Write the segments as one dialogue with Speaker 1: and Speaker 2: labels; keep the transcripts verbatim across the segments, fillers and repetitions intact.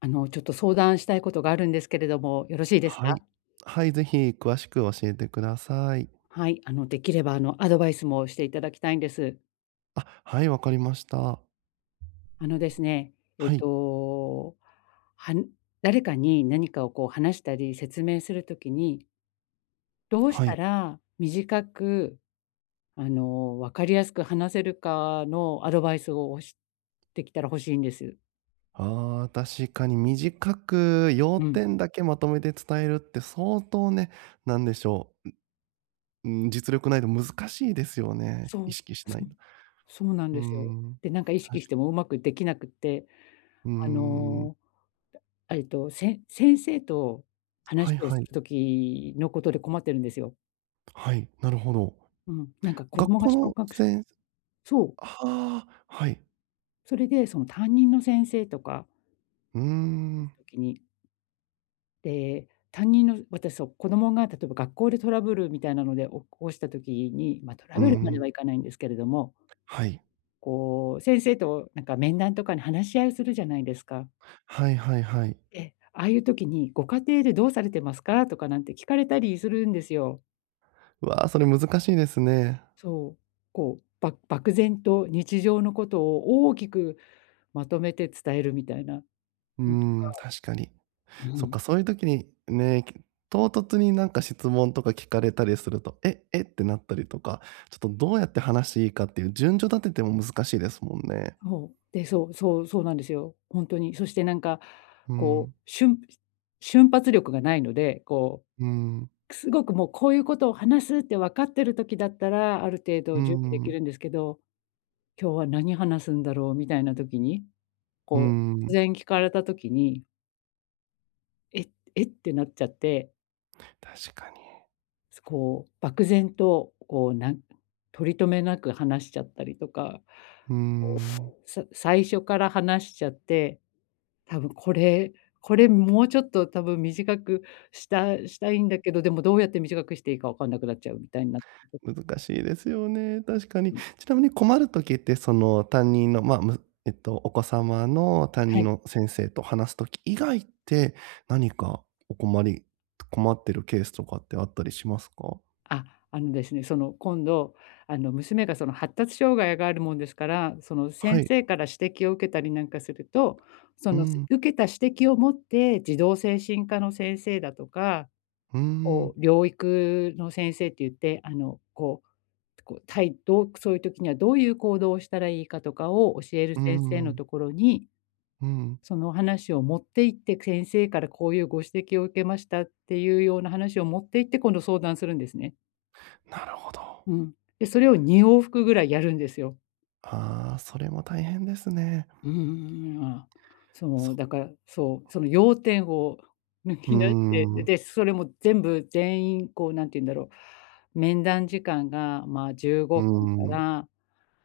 Speaker 1: あの、ちょっと相談したいことがあるんですけれども、よろしいです
Speaker 2: は
Speaker 1: か？
Speaker 2: い。はい、ぜひ詳しく教えてください。
Speaker 1: はい、あの、できれば、あの、アドバイスもしていただきたいんです。
Speaker 2: あ、はい、わかりました。
Speaker 1: あのですね、えっ
Speaker 2: はい、
Speaker 1: と、はん誰かに何かをこう話したり説明するときに、どうし
Speaker 2: は
Speaker 1: た
Speaker 2: い。
Speaker 1: ら短く、あの、分かりやすく話せるかのアドバイスを、しできたら欲しいんです。
Speaker 2: ああ、確かに短く要
Speaker 1: うん。
Speaker 2: 点だけまとめて伝えるって相当ね、なんでしょう、うん、実力ないと難しいですよね、
Speaker 1: そ
Speaker 2: 意
Speaker 1: う、
Speaker 2: 識しな
Speaker 1: そ
Speaker 2: い
Speaker 1: う、
Speaker 2: と。
Speaker 1: そうなん
Speaker 2: うー
Speaker 1: ですよ。
Speaker 2: ん、
Speaker 1: で、なんか意
Speaker 2: 確
Speaker 1: 識して
Speaker 2: か
Speaker 1: もうまくできなくって、
Speaker 2: うー
Speaker 1: あ
Speaker 2: ん、
Speaker 1: のあ、えっと、せん先生と
Speaker 2: はい
Speaker 1: 話を
Speaker 2: は
Speaker 1: す
Speaker 2: い、
Speaker 1: る時のことで困ってるんですよ。
Speaker 2: はい、なるほど。
Speaker 1: うん、なんか子
Speaker 2: 学
Speaker 1: 供が
Speaker 2: 校
Speaker 1: 小
Speaker 2: の
Speaker 1: 学生、
Speaker 2: 先生
Speaker 1: そう、
Speaker 2: はあ、はい。
Speaker 1: それでその担任の先生とか
Speaker 2: うーん、
Speaker 1: 時に、で、担任の私、そう、子供が例えば学校でトラブルみたいなので、お起こした時に、ま、トラ
Speaker 2: うー
Speaker 1: ブルまで
Speaker 2: ん、
Speaker 1: はいかないんですけれども、
Speaker 2: はい。
Speaker 1: こう先生となんか面談とかに話し合いをするじゃないですか。
Speaker 2: はいはいはい。
Speaker 1: で、ああいう時に「ご家庭でどうされてますか？」とかなんて聞かれたりするんですよ。
Speaker 2: うわあ、それ難しいですね。
Speaker 1: そう、こう、ば漠然と日常のことを大きくまとめて伝えるみたいな
Speaker 2: うー
Speaker 1: のと
Speaker 2: ん、
Speaker 1: か、
Speaker 2: 確かに。
Speaker 1: う
Speaker 2: そっ
Speaker 1: ん、
Speaker 2: か、そういう時にね、き唐突になんか質問とか聞かれたりすると、え、えってなったりとか、ちょっとどうやって話していいかっていう順序立てても難しいですもんね。
Speaker 1: そう、で、そうそうそうなんですよ。ほんとに。そしてなんか、
Speaker 2: う
Speaker 1: こ
Speaker 2: ん、
Speaker 1: う、しゅん瞬発力がないので、こ
Speaker 2: うん、
Speaker 1: う、すごくもうこういうことを話すって分かってる時だったら、ある程
Speaker 2: う
Speaker 1: 度準備でき
Speaker 2: ん、
Speaker 1: るんですけど、今日は何話すんだろうみたいな時に、
Speaker 2: う
Speaker 1: こう、突
Speaker 2: ん、
Speaker 1: 然聞かれた時に、ええってなっちゃって、
Speaker 2: 確かに。
Speaker 1: こう、漠然と、こう、なん取り留めなく話しちゃったりとか、
Speaker 2: うーん。
Speaker 1: さ最初から話しちゃって、多分これこれもうちょっと多分短くしたしたいんだけど、でもどうやって短くしていいか分かんなくなっちゃうみたいにな
Speaker 2: 難しいですよね、確かに。
Speaker 1: って、
Speaker 2: ちなみに困る時って、その、担任の、まあ、むえっと、お子様の担
Speaker 1: は
Speaker 2: 任
Speaker 1: い。
Speaker 2: の先生と話す時以外って、何かお困り困ってるケースとかってあったりしますか？
Speaker 1: あ、あのですね、その今度、あの、娘がその発達障害があるもんですから、その先
Speaker 2: はい。
Speaker 1: 生から指摘を受けたりなんかすると、そ
Speaker 2: う
Speaker 1: の、
Speaker 2: ん。
Speaker 1: 受けた指摘を持って、児童精神科の先生だとか、
Speaker 2: うー
Speaker 1: こ
Speaker 2: ん。
Speaker 1: う療育の先生って言って、あの、こう、こう、たいどうそういう時にはどういう行動をしたらいいかとかを教える
Speaker 2: うー
Speaker 1: 先生の
Speaker 2: ん。
Speaker 1: ところに、
Speaker 2: うん。
Speaker 1: その話を持って行って、先生からこういうご指摘を受けましたっていうような話を持って行って、今度相談するんですね。
Speaker 2: なるほど。
Speaker 1: うん。で、それをに往復ぐらいやるんですよ。
Speaker 2: ああ、それも大変ですね。
Speaker 1: うーん、ああ、そう、
Speaker 2: そ
Speaker 1: だから、そう、その要点を抜
Speaker 2: う
Speaker 1: き出して、
Speaker 2: ん。
Speaker 1: で、それも全部全員こうなんて言うんだろう、面談時間が、まあ、15
Speaker 2: う
Speaker 1: 分か
Speaker 2: ん。
Speaker 1: ら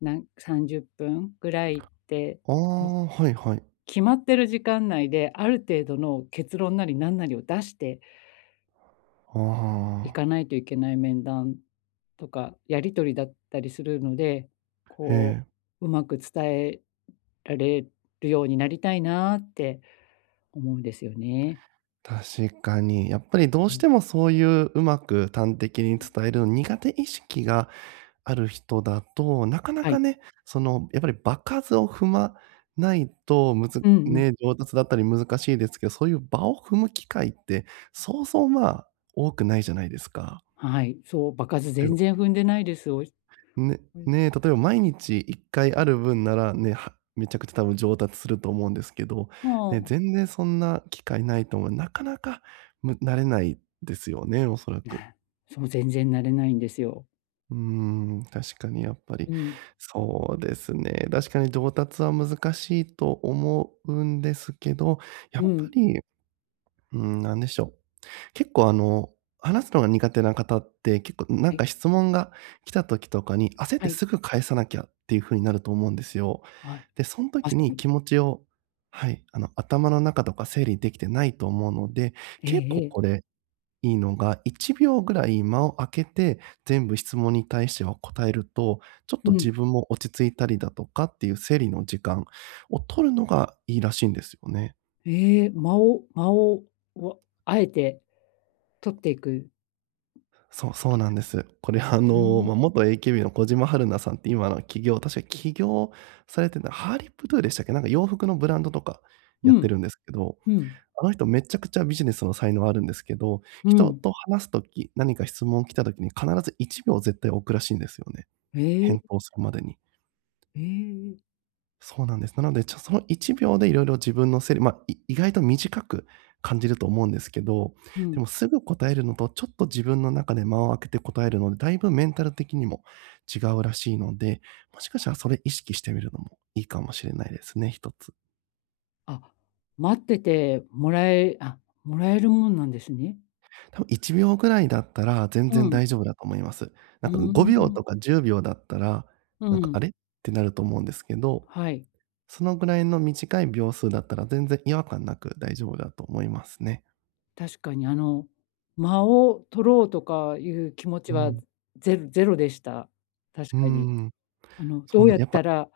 Speaker 1: なんさんじゅっぷんぐらいって、
Speaker 2: あ
Speaker 1: い
Speaker 2: あ、はいはい。
Speaker 1: 決まってる時間内で、ある程度の結論なりなんなりを出して
Speaker 2: あ
Speaker 1: いか
Speaker 2: あ。
Speaker 1: ないといけない面談とか、やり取りだったりするので、
Speaker 2: え
Speaker 1: こ
Speaker 2: え。
Speaker 1: う、うまく伝えられるようになりたいなって思うんですよね。
Speaker 2: 確かに。やっぱりどう
Speaker 1: う
Speaker 2: し
Speaker 1: ん、
Speaker 2: てもそういううまく端的に
Speaker 1: うん。
Speaker 2: 伝えるの苦手意識がある人だと、なかな
Speaker 1: は
Speaker 2: か
Speaker 1: い。
Speaker 2: ね、その、やっぱり場数を踏まないと、むず
Speaker 1: うんうん、
Speaker 2: ね、上達だったり難しいですけど、そういう場を踏む機会って、そうそう、まあ、多くないじゃないですか。
Speaker 1: はい。そう、場数全然踏んでないです。
Speaker 2: ね、
Speaker 1: おい
Speaker 2: ね、例えば毎日いっかいある分ならね、はめちゃくちゃ多分上達すると思うんですけど、
Speaker 1: も
Speaker 2: ね、
Speaker 1: う、
Speaker 2: 全然そんな機会ないと思う。なかなか、む慣れないですよね、おそらく。
Speaker 1: そう、全然慣れないんですよ。
Speaker 2: うーん、確かにやっぱり。
Speaker 1: うん、
Speaker 2: そうですね。確かに上達は難しいと思うんですけど、やっ
Speaker 1: う
Speaker 2: ぱ
Speaker 1: ん。
Speaker 2: り、うーん、なんでしょう。結構あの、話すのが苦手な方って、結構な
Speaker 1: は
Speaker 2: ん
Speaker 1: い、
Speaker 2: か質問が来た時とかに、焦っ
Speaker 1: は
Speaker 2: て
Speaker 1: い、
Speaker 2: すぐ返さなきゃっていう風になると思うんですよ。
Speaker 1: はい。
Speaker 2: で、その
Speaker 1: ま
Speaker 2: 時
Speaker 1: さ
Speaker 2: に
Speaker 1: に。
Speaker 2: 気持ちを、はい、あの、頭の中とか整理できてないと思うので、
Speaker 1: え
Speaker 2: 結
Speaker 1: え
Speaker 2: 構
Speaker 1: ええ。
Speaker 2: これいいのが、いちびょうぐらい間を空けて、全部質問に対しては答えると、ちょっ
Speaker 1: う
Speaker 2: と
Speaker 1: ん。
Speaker 2: 自分も落ち着いたりだとかっていう整理の時間を取るのがいいらしいんですよね。
Speaker 1: ええ、間を間を、わあえて取っていく。
Speaker 2: そう、そうなんです。これ
Speaker 1: へ
Speaker 2: あの、
Speaker 1: え。
Speaker 2: ま、元 エーケービー の小島春菜さんって、今の起業、確か起業されてたハーリップトゥーでしたっけ？なんか洋服のブランドとか
Speaker 1: う
Speaker 2: やって
Speaker 1: ん、
Speaker 2: るんですけど、
Speaker 1: うん、
Speaker 2: あの人めちゃくちゃビジネスの才能あるんですけど、
Speaker 1: う
Speaker 2: 人
Speaker 1: ん。
Speaker 2: と話す時、何か質問来た時に必ずいちびょう絶対置くらしいんですよね、
Speaker 1: え
Speaker 2: 返
Speaker 1: え、
Speaker 2: 答するまでに。
Speaker 1: ええ。
Speaker 2: そうなんです。なので、ちょそのいちびょうでいろいろ自分のセリまあ、い意外と短く感じると思うんですけど、
Speaker 1: うん。
Speaker 2: でもすぐ答えるのと、ちょっと自分の中で間を空けて答えるので、だいぶメンタル的にも違うらしいので、もしかしたらそれ意識してみるのもいいかもしれないですね、一つ。
Speaker 1: あ、待っててもらえあ、もらえるもんなんですね。
Speaker 2: 多分いちびょうぐらいだったら全
Speaker 1: う
Speaker 2: 然
Speaker 1: ん。
Speaker 2: 大丈夫だと思います。
Speaker 1: う
Speaker 2: なんか
Speaker 1: ー
Speaker 2: ごびょう
Speaker 1: ん。
Speaker 2: とかじゅうびょうだったら、
Speaker 1: う
Speaker 2: なんか、
Speaker 1: ん。
Speaker 2: あれ？ってなると思うんですけど、
Speaker 1: はい。
Speaker 2: そのぐらいの短い秒数だったら全然違和感なく大丈夫だと思いますね。
Speaker 1: 確かにあの、間を取ろうとかいう気持ち
Speaker 2: う
Speaker 1: は
Speaker 2: ん。
Speaker 1: ゼロゼロでした。確
Speaker 2: うー
Speaker 1: かに。
Speaker 2: ん、
Speaker 1: あの、
Speaker 2: そ
Speaker 1: ど
Speaker 2: う
Speaker 1: う
Speaker 2: な
Speaker 1: やっ
Speaker 2: やっぱ
Speaker 1: たら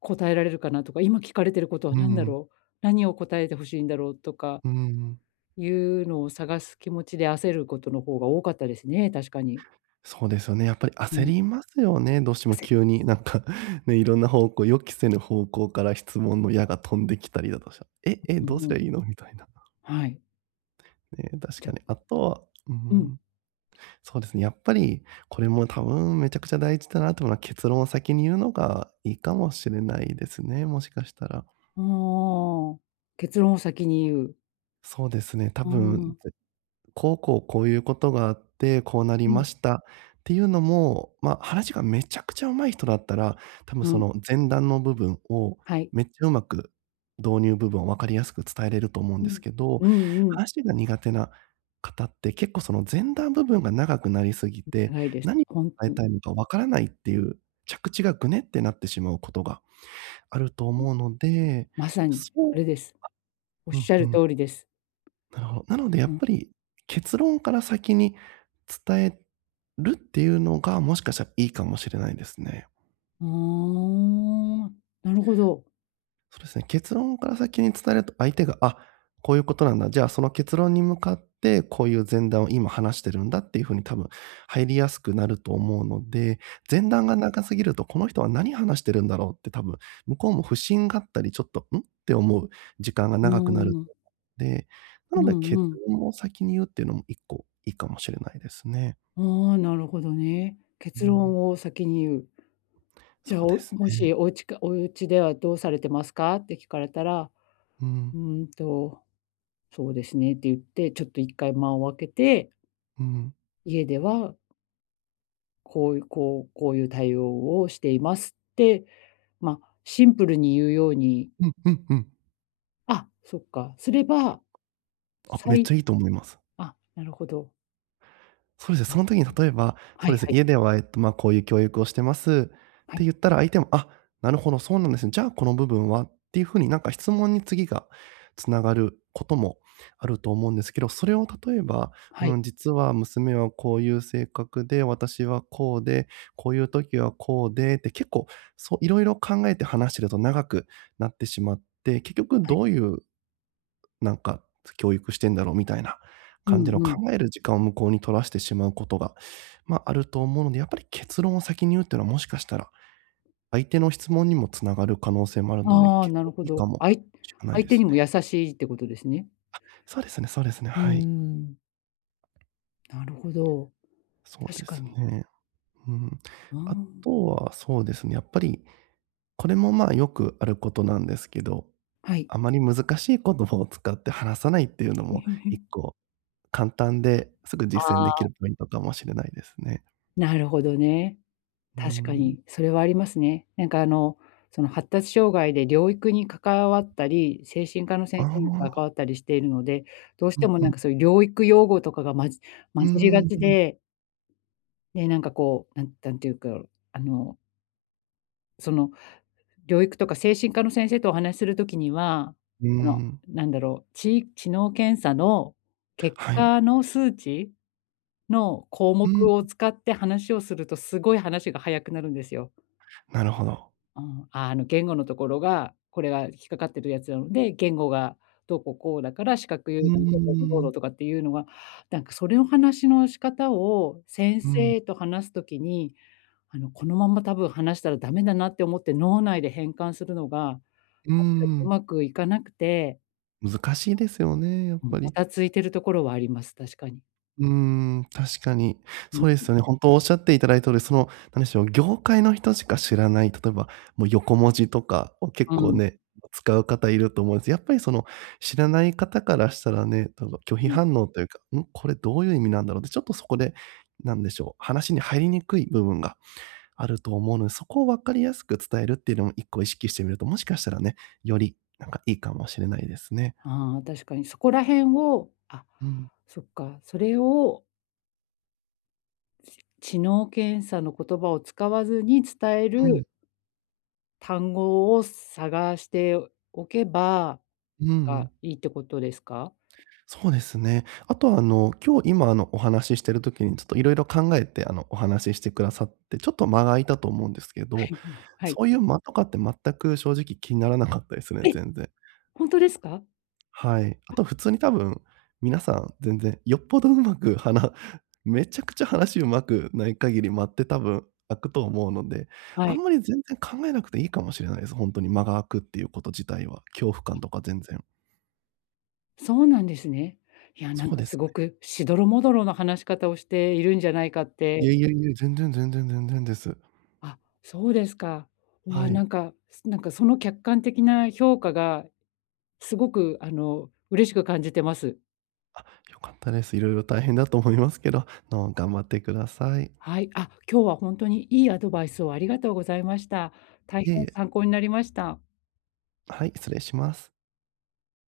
Speaker 1: 答えられるかなとか、今聞かれてることは
Speaker 2: う
Speaker 1: 何だ
Speaker 2: ん、
Speaker 1: ろう、何を答えてほしいんだろうとか
Speaker 2: うん。
Speaker 1: いうのを探す気持ちで焦ることの方が多かったですね、確かに。
Speaker 2: そうですよね。やっぱり
Speaker 1: う
Speaker 2: 焦
Speaker 1: ん。
Speaker 2: りますよね、どうしても
Speaker 1: 焦り
Speaker 2: 急になんかね、いろんな方向、予期せぬ方向から質問の矢が飛んできたりだとしたら、え、え、
Speaker 1: う
Speaker 2: どう
Speaker 1: ん、
Speaker 2: す
Speaker 1: う
Speaker 2: り
Speaker 1: ん。
Speaker 2: ゃいいのみたいな。
Speaker 1: はい。
Speaker 2: ね、確
Speaker 1: じ
Speaker 2: か
Speaker 1: ゃ
Speaker 2: に。あとはうー
Speaker 1: うん。
Speaker 2: ん、そうですね、やっぱりこれも多分めちゃくちゃ大事だなと思うのは、結論を先に言うのがいいかもしれないですね、もしかしたら。
Speaker 1: ああ。結論を先に言う。
Speaker 2: そうですね、多
Speaker 1: あ
Speaker 2: 分
Speaker 1: あ。
Speaker 2: こうこうこういうことがあって、こうなり
Speaker 1: う
Speaker 2: ま
Speaker 1: ん。
Speaker 2: したっていうのも、まあ、話がめちゃくちゃ上手い人だったら、多分
Speaker 1: う
Speaker 2: そ
Speaker 1: ん。
Speaker 2: の前段の部分を
Speaker 1: はい。
Speaker 2: めっちゃうまく導入部分を分かりやすく伝えれると思うん
Speaker 1: う
Speaker 2: です
Speaker 1: ん。
Speaker 2: けど、
Speaker 1: うんうん。
Speaker 2: 話が苦手な方って結構その前段部分が長くなりすぎて、
Speaker 1: 長いです。
Speaker 2: 何を
Speaker 1: ほん
Speaker 2: 伝
Speaker 1: と
Speaker 2: え
Speaker 1: に。
Speaker 2: たいのか分からないっていう着地がぐねってなってしまうことがあると思うので、
Speaker 1: まさに、
Speaker 2: そ
Speaker 1: あれです。おっ
Speaker 2: うう
Speaker 1: し
Speaker 2: ん
Speaker 1: ゃ
Speaker 2: う
Speaker 1: る
Speaker 2: ん。
Speaker 1: 通りです。
Speaker 2: なるほど。なのでや
Speaker 1: う
Speaker 2: っ
Speaker 1: ん。
Speaker 2: ぱり、結論から先に伝えるっていうのが、もしかしたらいいかもしれないですね。
Speaker 1: ああ、なるほど。
Speaker 2: そうですね、結論から先に伝えると、相手が、あ、こういうことなんだ、じゃあその結論に向かって、こういう前段を今話してるんだっていう風に多分入りやすくなると思うので、前段が長すぎると、この人は何話してるんだろうって多分、向こうも不審があったり、ちょっと、ん？って思う時間が
Speaker 1: う
Speaker 2: 長くなる
Speaker 1: ーん。
Speaker 2: ので、な
Speaker 1: う
Speaker 2: ので
Speaker 1: ん
Speaker 2: 結
Speaker 1: うん。
Speaker 2: 論を先に言うっていうのも一個いいかもしれないですね。
Speaker 1: ああ、なるほどね。
Speaker 2: う
Speaker 1: 結
Speaker 2: ん。
Speaker 1: 論を先に言う。じ
Speaker 2: そ
Speaker 1: ゃあ、
Speaker 2: うで
Speaker 1: お
Speaker 2: す
Speaker 1: もし
Speaker 2: ね。
Speaker 1: お家かお家ではどうされてますかって聞かれたら、
Speaker 2: うん、
Speaker 1: うーんと、そうですねって言って、ちょっといっかいまを空けて、
Speaker 2: うん。
Speaker 1: 家ではこういうこうこういう対応をしていますって、ま、シンプルに言うように、
Speaker 2: うんうんうん。
Speaker 1: あ、そっか、すれば、
Speaker 2: あ、
Speaker 1: さ
Speaker 2: めっ
Speaker 1: い
Speaker 2: ちゃいいと思います。
Speaker 1: あ、なるほど。
Speaker 2: そうですね、その時に例えば、
Speaker 1: は
Speaker 2: そ
Speaker 1: い
Speaker 2: うです
Speaker 1: は
Speaker 2: ね、
Speaker 1: い。
Speaker 2: 家では、えっと、まあ、こういう教育をしてますっ
Speaker 1: は
Speaker 2: て
Speaker 1: い。
Speaker 2: 言ったら、相手も、あ、なるほど、そうなんですね。じゃあ、この部分はっていうふうになんか質問に次がつながることもあると思うんですけど、それを例えば、
Speaker 1: はい。
Speaker 2: うん、実は娘はこういう性格で、私はこうで、こういう時はこうでって結構、そう、いろいろ考えて話してると長くなってしまって、結局
Speaker 1: はい。
Speaker 2: どういうなんか、教育してんだろうみたいな
Speaker 1: う
Speaker 2: 感じの
Speaker 1: んうん。
Speaker 2: 考える時間を向こうに取らしてしまうことが、まあ、あると思うので、やっぱり結論を先に言うっていうのはもしかしたら、相手の質問にもつながる可能性もあるので、
Speaker 1: ああ、
Speaker 2: 結
Speaker 1: な
Speaker 2: 構
Speaker 1: るほ
Speaker 2: いい
Speaker 1: ど。
Speaker 2: かも
Speaker 1: あい
Speaker 2: しれない
Speaker 1: 相
Speaker 2: で
Speaker 1: 手
Speaker 2: す
Speaker 1: にも
Speaker 2: ね。
Speaker 1: 優しいってことですね。
Speaker 2: そうですね、そうですね、
Speaker 1: うー
Speaker 2: はい。
Speaker 1: ん。なるほど。
Speaker 2: そう
Speaker 1: 確
Speaker 2: で
Speaker 1: か
Speaker 2: す
Speaker 1: に。
Speaker 2: ね。うん。
Speaker 1: あ
Speaker 2: あとはそうですね、やっぱり、これも、まあ、よくあることなんですけど、
Speaker 1: あ、はい。
Speaker 2: あまり難しい言葉を使って話さないっていうのも、一 個簡単ですぐ
Speaker 1: あ
Speaker 2: 実践で
Speaker 1: あ、
Speaker 2: きるポイントかもしれないですね。
Speaker 1: なるほどね。
Speaker 2: うー
Speaker 1: 確か
Speaker 2: ん、
Speaker 1: に、それはありますね。なんかあの、その発達障害で療育に関わったり、精神科の
Speaker 2: あ
Speaker 1: 先
Speaker 2: あ、
Speaker 1: 生に関わったりしているので、どうし
Speaker 2: う
Speaker 1: て
Speaker 2: ん
Speaker 1: も
Speaker 2: う
Speaker 1: なん
Speaker 2: ん。
Speaker 1: かそういう療育用語とかがまじ
Speaker 2: う
Speaker 1: 混じりが
Speaker 2: ー
Speaker 1: ち
Speaker 2: ん、
Speaker 1: で、で、なんかこう、なんなんていうか、あの、その療育とか精神科の先生とお話しするときには、
Speaker 2: うー
Speaker 1: その、
Speaker 2: ん、
Speaker 1: なんだろう、知知能検査の結
Speaker 2: はい。
Speaker 1: 果の数値の項
Speaker 2: う
Speaker 1: 目
Speaker 2: ん、
Speaker 1: を使って話をすると、すごい話が早くなるんですよ。
Speaker 2: なるほど。
Speaker 1: うん、あ、あの、言語のところが、これが引っかかってるやつなので、言語がどうこうこうだから、視覚優
Speaker 2: う
Speaker 1: 位なのでどうのどう
Speaker 2: ー
Speaker 1: の
Speaker 2: ん、
Speaker 1: とかっていうのが、なんかそれの話の仕方を先
Speaker 2: うん、
Speaker 1: 生と話すときに、あの、このまま多分話したらダメだなって思って、脳内で変換するのが
Speaker 2: うー
Speaker 1: 確かにう
Speaker 2: ん。
Speaker 1: まくいかなくて、
Speaker 2: 難しいですよね、やっ
Speaker 1: うん。も
Speaker 2: ぱり。
Speaker 1: たついてるところはあります、確かに。
Speaker 2: うーん、確かに。
Speaker 1: うん。
Speaker 2: そうですよね、ほんとおっしゃっていただいた通り、その、なんでしょう、業界の人しか知らない、例えば、もう横文字とかを結
Speaker 1: う
Speaker 2: 構
Speaker 1: ん、
Speaker 2: ね、使う方いると思うんです。やっぱりその、知らない方からしたらね、たぶん拒
Speaker 1: う
Speaker 2: 否
Speaker 1: ん。
Speaker 2: 反応というか、ん、これどういう意味なんだろうって、ちょっとそこで、なんでしょう、話に入りにくい部分があると思うので、そこを分かりやすく伝えるっていうのも一個意識してみると、もしかしたらね、よりなんかいいかもしれないですね。
Speaker 1: ああ、確かにそこら辺を、あ、
Speaker 2: うん、
Speaker 1: そっか、それを知能検査の言葉を使わずに伝え
Speaker 2: うん、
Speaker 1: る単語を探しておけば
Speaker 2: うんう
Speaker 1: が
Speaker 2: ん。
Speaker 1: いいってことですか？
Speaker 2: そうですね。あとはあの、今日今あの、お話ししてる時にちょっといろいろ考えてあの、お話ししてくださって、ちょっと間が空いたと思うんですけど、
Speaker 1: はい、ま、はい。
Speaker 2: そういう間とかって全く正直気にならなかったですね、
Speaker 1: え、
Speaker 2: 全然。
Speaker 1: ほんとですか？
Speaker 2: はい。あと普通に多分、皆さん全然よっぽどうまく話 めちゃくちゃ話うまくない限り間って多分開くと思うので、
Speaker 1: は
Speaker 2: あん
Speaker 1: い。
Speaker 2: まり全然考えなくていいかもしれないです。本当に間が開くっていうこと自体は、恐怖感とか全然。
Speaker 1: そうなんですね。いや、な
Speaker 2: そ
Speaker 1: ん
Speaker 2: う
Speaker 1: か
Speaker 2: で
Speaker 1: す
Speaker 2: す
Speaker 1: ご
Speaker 2: ね。
Speaker 1: くしどろもどろの話し方をしているんじゃないかっ
Speaker 2: い
Speaker 1: て、
Speaker 2: やいやいや、全然全然全然です。
Speaker 1: あ、そうですか。うわあ、
Speaker 2: は
Speaker 1: んな
Speaker 2: い。
Speaker 1: んか、すなんかその客観的な評価がすごくあの、嬉しく感じてます。
Speaker 2: あ、良かったです。いろいろ大変だと思いますけど、あの、頑張ってください。
Speaker 1: はい。あ、今日は本当にいいアドバイスをありがとうございました。大
Speaker 2: いえい
Speaker 1: 変
Speaker 2: え、
Speaker 1: 参考になりました。
Speaker 2: はい、失礼します。